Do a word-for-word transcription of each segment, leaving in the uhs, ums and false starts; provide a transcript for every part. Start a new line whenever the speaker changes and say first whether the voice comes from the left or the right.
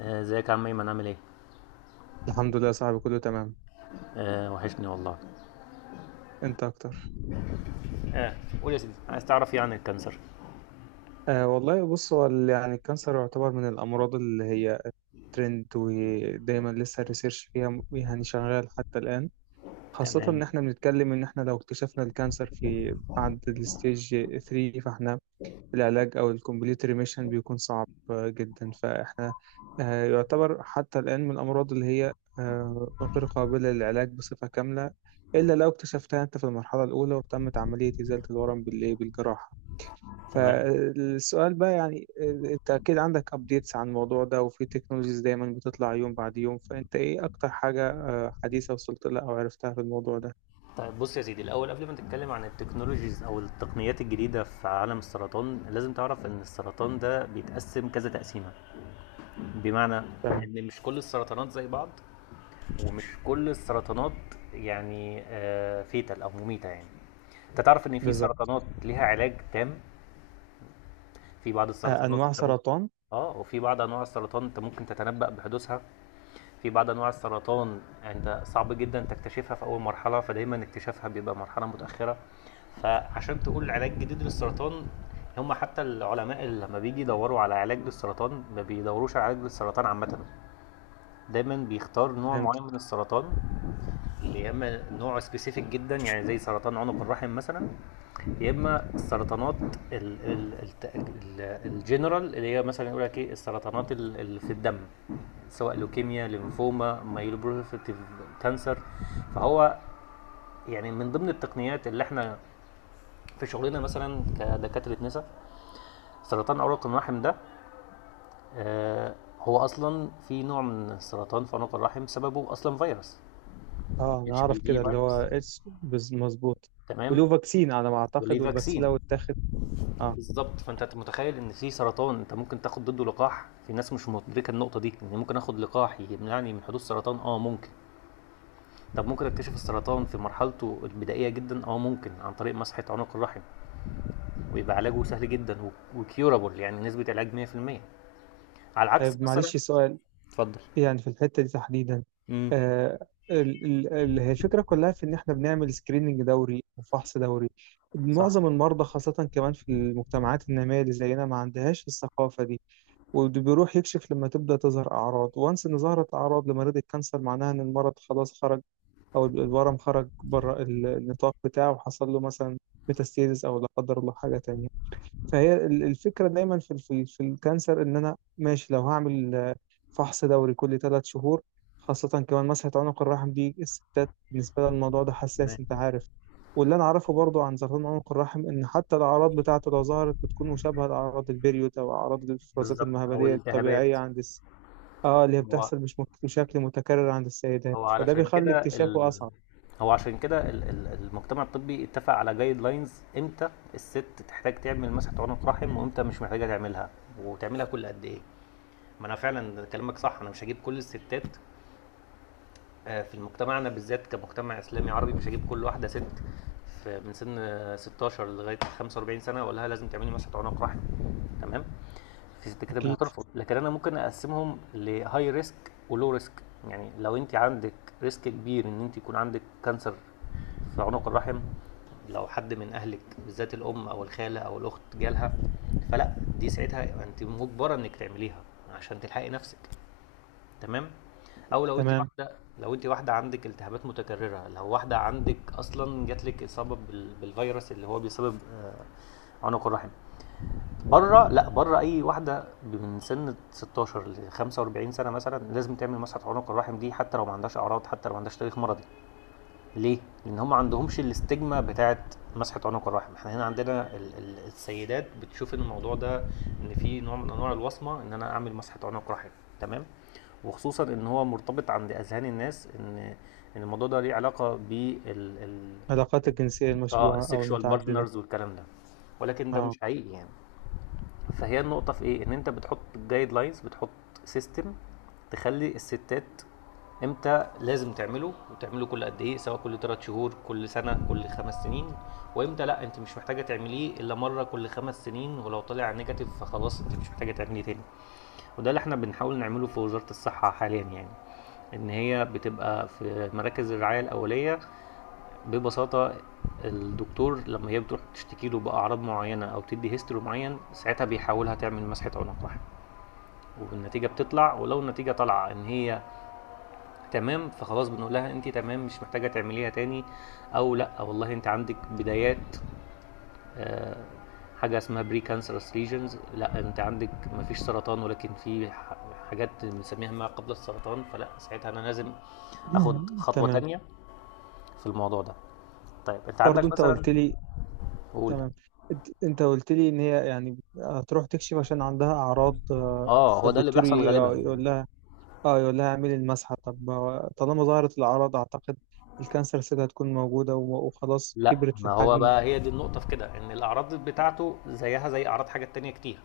left: آه، ازيك يا عم ايمن عامل ايه؟
right: الحمد لله يا صاحبي، كله تمام.
left: آه وحشني والله.
right: انت اكتر.
left: اه. قول يا سيدي عايز تعرف ايه عن الكانسر؟
right: آه والله، بص، هو ال- يعني الكانسر يعتبر من الامراض اللي هي ترند، ودايما لسه الريسيرش فيها م- يعني شغال حتى الان. خاصة
left: تمام.
right: ان احنا بنتكلم ان احنا لو اكتشفنا الكانسر في بعد الستيج ثري، فاحنا العلاج او الكومبليت ريميشن بيكون صعب آه، جدا. فاحنا آه يعتبر حتى الان من الامراض اللي هي آه غير قابلة للعلاج بصفة كاملة، إلا لو اكتشفتها أنت في المرحلة الأولى وتمت عملية إزالة الورم بالإيه بالجراحة.
left: تمام.
right: فالسؤال بقى يعني، انت اكيد عندك ابديتس عن الموضوع ده، وفي تكنولوجيز دايما بتطلع يوم بعد يوم. فانت ايه اكتر حاجة آه، حديثة وصلت لها او عرفتها في الموضوع ده؟
left: طيب بص يا سيدي الاول قبل ما نتكلم عن التكنولوجيز او التقنيات الجديده في عالم السرطان لازم تعرف ان السرطان ده بيتقسم كذا تقسيمه. بمعنى
right: تمام.
left: ان مش كل السرطانات زي بعض، ومش كل السرطانات يعني آه فيتال او مميته يعني. انت تعرف ان في
right: بالظبط.
left: سرطانات ليها علاج تام، في بعض
right: آه،
left: السرطانات
right: انواع
left: انت ممكن.
right: سرطان.
left: اه، وفي بعض انواع السرطان انت ممكن تتنبأ بحدوثها. في بعض انواع السرطان يعني انت صعب جدا تكتشفها في اول مرحله فدايما اكتشافها بيبقى مرحله متاخره. فعشان تقول علاج جديد للسرطان، هم حتى العلماء اللي لما بيجي يدوروا على علاج للسرطان ما بيدوروش على علاج للسرطان عامه، دايما بيختار نوع معين
right: فهمت.
left: من السرطان. يا اما نوع سبيسيفيك جدا يعني زي سرطان عنق الرحم مثلا، يا اما السرطانات ال- ال- الت- ال- الجنرال اللي هي مثلا يقول لك ايه السرطانات ال- اللي في الدم، سواء لوكيميا، ليمفوما، مايلوبروفيتيف كانسر. فهو يعني من ضمن التقنيات اللي احنا في شغلنا مثلا كدكاتره نساء، سرطان عنق الرحم ده، آه، هو اصلا في نوع من السرطان في عنق الرحم سببه اصلا فيروس.
right: اه، انا
left: اتش بي
right: اعرف
left: في
right: كده اللي هو
left: فيروس.
right: اتش. مظبوط. وله
left: تمام.
right: فاكسين على ما
left: وليه
right: اعتقد، والفاكسين لو
left: فاكسين.
right: اتاخد. اه.
left: بالظبط، فانت متخيل ان في سرطان انت ممكن تاخد ضده لقاح. في ناس مش مدركه النقطه دي، ان ممكن اخد لقاح يمنعني من حدوث سرطان. اه ممكن. طب ممكن اكتشف السرطان في مرحلته البدائيه جدا، اه ممكن عن طريق مسحه عنق الرحم، ويبقى علاجه سهل جدا وكيورابل يعني نسبه علاج مية في المية. على العكس
right: طيب،
left: مثلا.
right: معلش سؤال.
left: اتفضل.
right: يعني في الحتة دي تحديدا،
left: امم.
right: آه ال- ال- ال- هي الفكرة كلها في إن إحنا بنعمل سكريننج دوري وفحص دوري.
left: صح.
right: معظم المرضى، خاصة كمان في المجتمعات النامية اللي زينا، ما عندهاش الثقافة دي، وبيروح يكشف لما تبدأ تظهر أعراض. وانس إن ظهرت أعراض لمريض الكانسر معناها إن المرض خلاص خرج، أو الورم خرج بره ال- النطاق بتاعه، وحصل له مثلا ميتاستيزس أو لا قدر الله حاجة تانية. فهي ال- الفكرة دايما في في في الكانسر ان انا ماشي لو هعمل آه، فحص دوري كل ثلاث شهور. خاصة كمان مسحة عنق الرحم دي، الستات بالنسبة لها الموضوع ده حساس، انت عارف. واللي انا اعرفه برضو عن سرطان عنق الرحم ان حتى الاعراض بتاعته لو ظهرت بتكون مشابهة لاعراض البريود او اعراض الافرازات
left: بالظبط، او
right: المهبلية الطبيعية
left: الالتهابات.
right: عند الس... اه، اللي هي
left: هو.
right: بتحصل مش مك- بشكل متكرر عند السيدات،
left: هو
right: فده
left: علشان
right: بيخلي
left: كده
right: اكتشافه
left: ال...
right: اصعب.
left: هو عشان كده ال- ال- المجتمع الطبي اتفق على جايد لاينز، امتى الست تحتاج تعمل مسحة عنق رحم، وامتى مش محتاجة تعملها، وتعملها كل قد ايه. ما انا فعلا كلامك صح، انا مش هجيب كل الستات، آه، في مجتمعنا بالذات كمجتمع اسلامي عربي مش هجيب كل واحدة ست في من سن آه، ستاشر لغاية خمسة واربعين سنة واقول لها لازم تعملي مسحة عنق رحم. تمام. انت كده مش
right: اكيد.
left: هترفض، لكن انا ممكن اقسمهم لهاي ريسك ولو ريسك. يعني لو انت عندك ريسك كبير ان انت يكون عندك كانسر في عنق الرحم، لو حد من اهلك بالذات الام او الخاله او الاخت جالها، فلا دي ساعتها انت مجبره انك تعمليها عشان تلحقي نفسك. تمام. او لو انت
right: تمام.
left: واحده، لو انت واحده عندك التهابات متكرره، لو واحده عندك اصلا جاتلك اصابه بال- بالفيروس اللي هو بيسبب آه، عنق الرحم. بره، لا بره، اي واحده من سن ستة عشر ل خمسة واربعين سنه مثلا لازم تعمل مسحه عنق الرحم دي، حتى لو ما عندهاش اعراض، حتى لو ما عندهاش تاريخ مرضي. ليه؟ لان هم ما عندهمش الاستجمه بتاعه مسحه عنق الرحم. احنا هنا عندنا ال- ال- السيدات بتشوف ان الموضوع ده، ان في نوع من انواع الوصمه، ان انا اعمل مسحه عنق رحم. تمام. وخصوصا ان هو مرتبط عند اذهان الناس ان ان الموضوع ده ليه علاقه بال ال...
right: العلاقات الجنسية
left: اه،
right: المشبوهة او
left: السكشوال
right: المتعددة.
left: بارتنرز والكلام ده، ولكن ده
right: اه.
left: مش حقيقي يعني. فهي النقطة في ايه؟ ان انت بتحط جايد لاينز، بتحط سيستم تخلي الستات امتى لازم تعمله، وتعمله كل قد ايه، سواء كل ثلاث شهور، كل سنة، كل خمس سنين، وامتى لا انت مش محتاجة تعمليه الا مرة كل خمس سنين، ولو طلع نيجاتيف فخلاص انت مش محتاجة تعمليه تاني. وده اللي احنا بنحاول نعمله في وزارة الصحة حاليا يعني، ان هي بتبقى في مراكز الرعايه الاوليه ببساطة. الدكتور لما هي بتروح تشتكي له بأعراض معينة أو تدي هيستوري معين ساعتها بيحاولها تعمل مسحة عنق رحم، والنتيجة بتطلع، ولو النتيجة طالعة إن هي تمام فخلاص بنقول لها أنت تمام مش محتاجة تعمليها تاني. أو لأ والله أنت عندك بدايات، آه، حاجة اسمها بري كانسرس ليجنز. لأ أنت عندك مفيش سرطان، ولكن في ح- حاجات بنسميها ما قبل السرطان، فلأ ساعتها أنا لازم أخد خطوة
right: تمام.
left: تانية في الموضوع ده. طيب أنت
right: برضو
left: عندك
right: انت
left: مثلا.
right: قلت لي.
left: قول.
right: تمام. انت انت قلت لي ان هي يعني هتروح تكشف عشان عندها اعراض، آه،
left: اه هو ده اللي
right: فالدكتور ي-
left: بيحصل غالبا.
right: يقول لها. اه، يقول لها اعملي المسحه. طب ما- طالما ظهرت الاعراض، اعتقد الكانسر سيل هتكون موجوده و- وخلاص
left: لا
right: كبرت في
left: ما هو
right: الحجم.
left: بقى، هي دي النقطة في كده، ان الاعراض بتاعته زيها زي اعراض حاجات تانية كتير.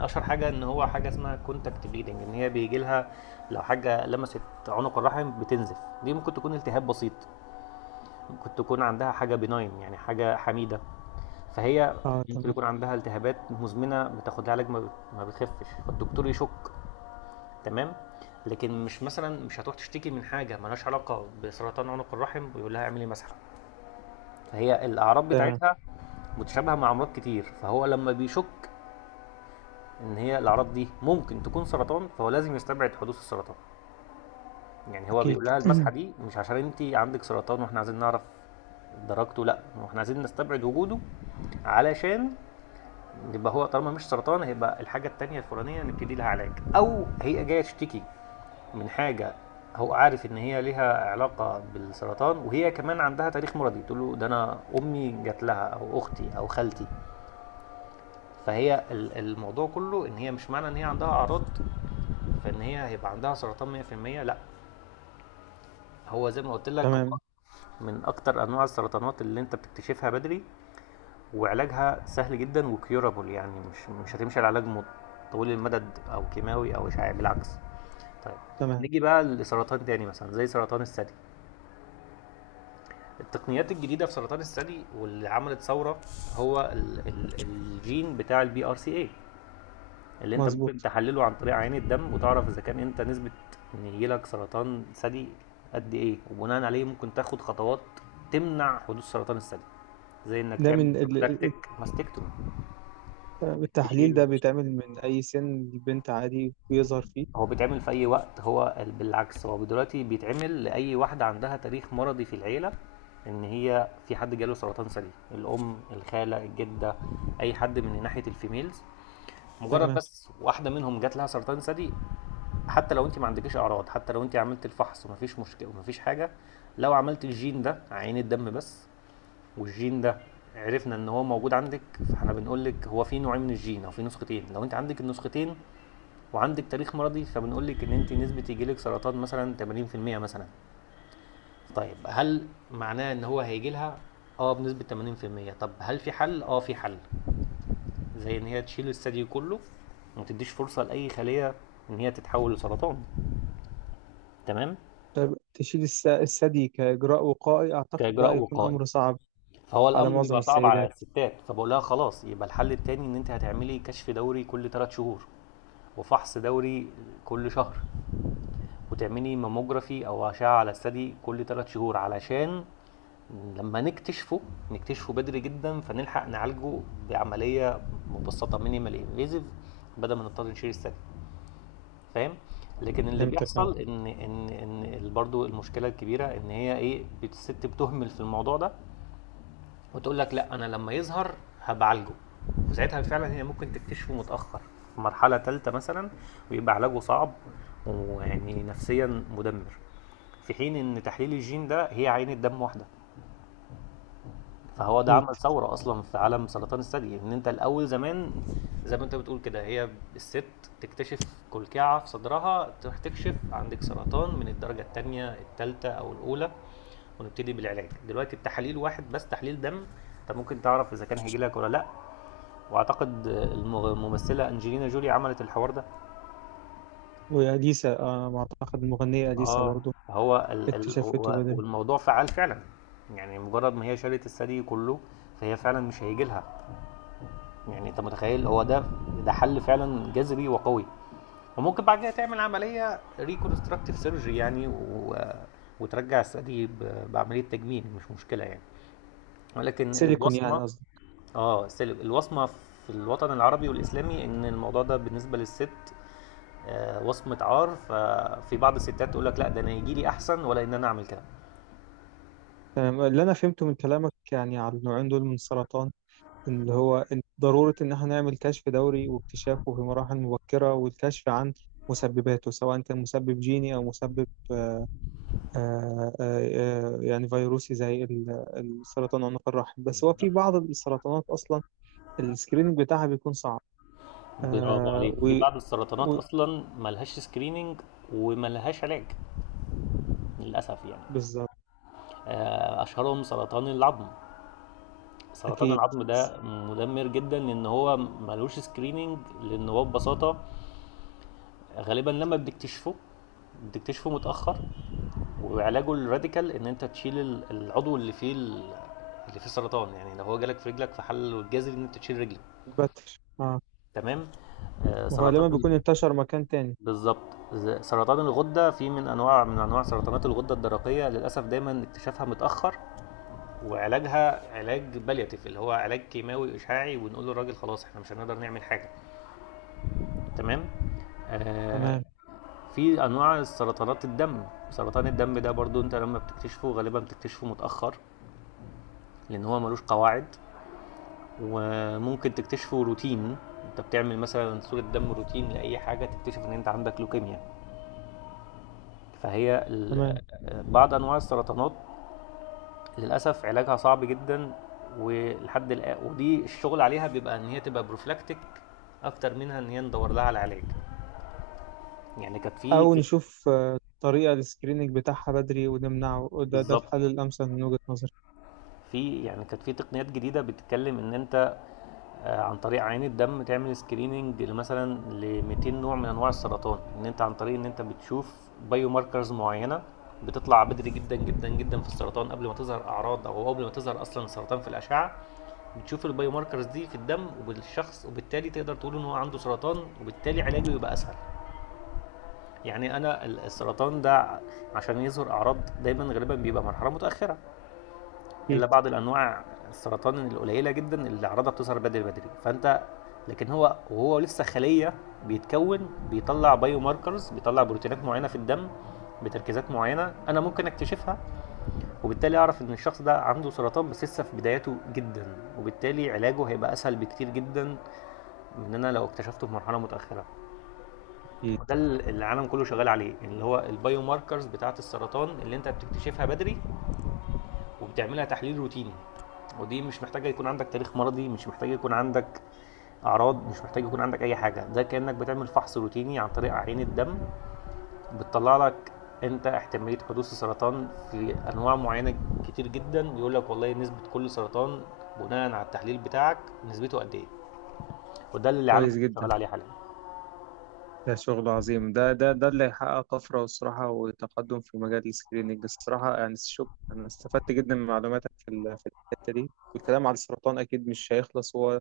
left: اشهر حاجة ان هو حاجة اسمها كونتاكت بليدنج، ان هي بيجي لها لو حاجة لمست عنق الرحم بتنزف. دي ممكن تكون التهاب بسيط، ممكن تكون عندها حاجة بناين يعني حاجة حميدة. فهي
right: اه،
left: ممكن
right: تمام.
left: يكون عندها التهابات مزمنة بتاخد لها علاج ما بت- ما بتخفش فالدكتور يشك. تمام. لكن مش مثلا مش هتروح تشتكي من حاجة ملهاش علاقة بسرطان عنق الرحم ويقول لها اعملي مسحة. فهي الأعراض
right: تمام.
left: بتاعتها متشابهة مع أمراض كتير، فهو لما بيشك إن هي الأعراض دي ممكن تكون سرطان فهو لازم يستبعد حدوث السرطان. يعني هو
right: اكيد.
left: بيقول لها المسحة دي مش عشان أنت عندك سرطان وإحنا عايزين نعرف درجته، لأ وإحنا عايزين نستبعد وجوده علشان يبقى هو طالما مش سرطان هيبقى الحاجة التانية الفلانية نبتدي لها علاج. أو هي جاية تشتكي من حاجة هو عارف ان هي ليها علاقه بالسرطان، وهي كمان عندها تاريخ مرضي تقول له ده انا امي جات لها او اختي او خالتي. فهي ال- الموضوع كله ان هي مش معنى ان هي عندها اعراض فان هي هيبقى عندها سرطان مئة في المئة، لا. هو زي ما قلت لك، هو
right: تمام.
left: من اكتر انواع السرطانات اللي انت بتكتشفها بدري وعلاجها سهل جدا وكيورابل، يعني مش مش هتمشي على علاج مت- طويل المدد او كيماوي او اشعاعي، بالعكس. طيب،
right: تمام.
left: نيجي بقى لسرطان تاني مثلا زي سرطان الثدي. التقنيات الجديده في سرطان الثدي واللي عملت ثوره هو ال ال الجين بتاع البي ار سي اي، اللي انت ممكن
right: مظبوط.
left: تحلله عن طريق عينة الدم وتعرف اذا كان انت نسبة ان يجيلك سرطان ثدي قد ايه، وبناء عليه ممكن تاخد خطوات تمنع حدوث سرطان الثدي، زي انك
right: ده
left: تعمل
right: من ال-
left: بروفلاكتيك
right: ال-
left: ماستكتومي.
right: التحليل ده
left: تشيل
right: بيتعمل من اي سن البنت؟ عادي بيظهر فيه؟
left: هو بيتعمل في اي وقت، هو ال- بالعكس هو دلوقتي بيتعمل لاي واحده عندها تاريخ مرضي في العيله، ان هي في حد جاله سرطان ثدي، الام، الخاله، الجده، اي حد من ناحيه الفيميلز. مجرد
right: تمام.
left: بس واحده منهم جات لها سرطان ثدي حتى لو انت ما عندكيش اعراض، حتى لو انت عملت الفحص ومفيش مشكله ومفيش حاجه، لو عملت الجين ده عين الدم بس، والجين ده عرفنا ان هو موجود عندك، فاحنا بنقول لك هو في نوعين من الجين او في نسختين. لو انت عندك النسختين وعندك تاريخ مرضي فبنقول لك ان انت نسبه يجي لك سرطان مثلا تمانين في المية مثلا. طيب هل معناه ان هو هيجي لها؟ اه، بنسبه تمانين في المية. طب هل في حل؟ اه في حل، زي ان هي تشيل الثدي كله وما تديش فرصه لاي خليه ان هي تتحول لسرطان. تمام.
right: تشيل الس- الثدي كاجراء وقائي؟ اعتقد ده
left: كاجراء
right: هيكون
left: وقائي،
right: امر صعب
left: فهو
right: على
left: الامر
right: معظم
left: بيبقى صعب على
right: السيدات.
left: الستات، فبقول لها خلاص يبقى الحل التاني ان انت هتعملي كشف دوري كل ثلاث شهور وفحص دوري كل شهر، وتعملي ماموجرافي او اشعه على الثدي كل ثلاث شهور، علشان لما نكتشفه نكتشفه بدري جدا فنلحق نعالجه بعمليه مبسطه مينيمال انفيزيف، بدل ما نضطر نشيل الثدي. فاهم. لكن اللي
right: فهمتك، اه.
left: بيحصل ان ان ان برضه المشكله الكبيره ان هي ايه، الست بتهمل في الموضوع ده، وتقول لك لا انا لما يظهر هبعالجه، وساعتها فعلا هي ممكن تكتشفه متاخر في مرحله ثالثه مثلا، ويبقى علاجه صعب، ويعني نفسيا مدمر. في حين ان تحليل الجين ده هي عينة دم واحده. فهو ده
right: اكيد.
left: عمل ثوره اصلا في عالم سرطان الثدي، ان انت الاول زمان زي ما انت بتقول كده، هي الست تكتشف كلكعه في صدرها تروح تكشف عندك سرطان من الدرجه الثانيه، الثالثه او الاولى، ونبتدي بالعلاج. دلوقتي التحاليل واحد بس تحليل دم انت ممكن تعرف اذا كان هيجي لك ولا لا. واعتقد المغ- الممثله انجلينا جولي عملت الحوار ده.
right: واليسا، آه ما اعتقد المغنيه اليسا
left: اه.
right: برضو.
left: هو ال ال
right: اكتشفته
left: هو-
right: بدري.
left: والموضوع فعال فعلا. يعني مجرد ما هي شالت الثدي كله فهي فعلا مش هيجي لها، يعني انت متخيل، هو ده، ده حل فعلا جذري وقوي، وممكن بعد كده تعمل عمليه ريكونستراكتيف سيرجري يعني، و... وترجع الثدي ب- بعمليه تجميل مش مشكله يعني. ولكن
right: سيليكون يعني،
left: البصمه،
right: قصدي.
left: اه سلب الوصمة في الوطن العربي والإسلامي إن الموضوع ده بالنسبة للست آه، وصمة عار، ففي بعض الستات تقول لك لا ده أنا يجي لي أحسن ولا إن أنا أعمل كده.
right: تمام. اللي انا فهمته من كلامك يعني على النوعين دول من السرطان، إن اللي هو إن ضروره ان احنا نعمل كشف دوري واكتشافه في مراحل مبكره، والكشف عن مسبباته سواء كان مسبب جيني او مسبب آه، آه، آه، يعني فيروسي زي ال- السرطان عنق الرحم. بس هو في بعض السرطانات اصلا السكريننج بتاعها بيكون صعب.
left: برافو
right: آه،
left: عليك، في
right: و
left: بعض السرطانات
right: و-
left: أصلا ملهاش سكريننج وملهاش علاج، للأسف يعني.
right: بالظبط.
left: آه، أشهرهم سرطان العظم. سرطان
right: اكيد.
left: العظم ده مدمر جدا لأن هو ملوش سكريننج، لأن هو ببساطة غالبا لما بتكتشفه بتكتشفه متأخر، وعلاجه الراديكال ان انت تشيل ال- العضو اللي فيه ال- اللي فيه سرطان، يعني لو هو جالك في رجلك فحله الجذري ان انت تشيل رجلك.
right: البتر، اه.
left: تمام. آه، سرطان
right: وغالبا
left: ال-
right: بيكون انتشر مكان تاني.
left: بالظبط، ز- سرطان الغده. في من انواع من انواع سرطانات الغده الدرقيه للاسف دايما اكتشافها متاخر وعلاجها علاج بالياتيف اللي هو علاج كيماوي اشعاعي، ونقول للراجل خلاص احنا مش هنقدر نعمل حاجه. تمام. آه،
right: تمام.
left: في انواع سرطانات الدم. سرطان الدم ده برضو انت لما بتكتشفه غالبا بتكتشفه متاخر، لان هو ملوش قواعد، وممكن تكتشفه روتين. انت بتعمل مثلا صورة دم روتين لاي حاجة تكتشف ان انت عندك لوكيميا. فهي ال-
right: تمام.
left: آه، بعض انواع السرطانات للاسف علاجها صعب جدا. ولحد الآن ودي الشغل عليها بيبقى ان هي تبقى بروفلاكتيك اكتر منها ان هي ندور لها على علاج. يعني كانت في
right: او نشوف آه، طريقة للسكريننج بتاعها بدري ونمنعه. ده ده الحل
left: بالظبط.
right: الامثل من وجهة نظري.
left: في يعني كانت في تقنيات جديده بتتكلم ان انت آه، عن طريق عيان الدم تعمل سكريننج مثلا ل ميتين نوع من انواع السرطان. ان انت عن طريق ان انت بتشوف بايو ماركرز معينه بتطلع بدري جدا جدا جدا في السرطان قبل ما تظهر اعراض او قبل ما تظهر اصلا السرطان في الاشعه. بتشوف البايو ماركرز دي في الدم وبالشخص وبالتالي تقدر تقول ان هو عنده سرطان، وبالتالي علاجه يبقى اسهل. يعني انا السرطان ده عشان يظهر اعراض دايما غالبا بيبقى مرحله متاخره،
right: اكيد.
left: الا بعض الانواع السرطان القليله جدا اللي اعراضها بتظهر بدري بدري فانت. لكن هو وهو لسه خليه بيتكون بيطلع بايو ماركرز، بيطلع بروتينات معينه في الدم بتركيزات معينه انا ممكن اكتشفها، وبالتالي اعرف ان الشخص ده عنده سرطان بس لسه في بداياته جدا، وبالتالي علاجه هيبقى اسهل بكتير جدا من ان انا لو اكتشفته في مرحله متاخره.
right: أكيد.
left: ده اللي العالم كله شغال عليه، اللي هو البايو ماركرز بتاعه السرطان اللي انت بتكتشفها بدري، وبتعملها تحليل روتيني، ودي مش محتاجه يكون عندك تاريخ مرضي، مش محتاجه يكون عندك اعراض، مش محتاجه يكون عندك اي حاجه. ده كانك بتعمل فحص روتيني عن طريق عين الدم بتطلع لك انت احتماليه حدوث السرطان في انواع معينه كتير جدا. بيقول لك والله نسبه كل سرطان بناء على التحليل بتاعك نسبته قد ايه، وده اللي العالم
right: كويس
left: شغال
right: جدا.
left: عليه حاليا.
right: ده شغل عظيم. ده ده ده اللي هيحقق طفرة، والصراحة وتقدم في مجال السكريننج، الصراحة يعني. شوف، أنا استفدت جدا من معلوماتك في ال- في الحتة دي. والكلام على السرطان أكيد مش هيخلص، هو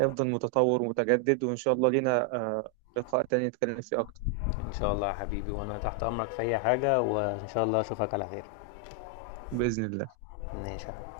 right: هيفضل متطور ومتجدد. وإن شاء الله لينا آه، لقاء تاني نتكلم فيه أكتر.
left: ان شاء الله يا حبيبي، وانا تحت امرك في اي حاجه، وان شاء الله اشوفك على خير.
right: بإذن الله.
left: ماشي يا حبيبي.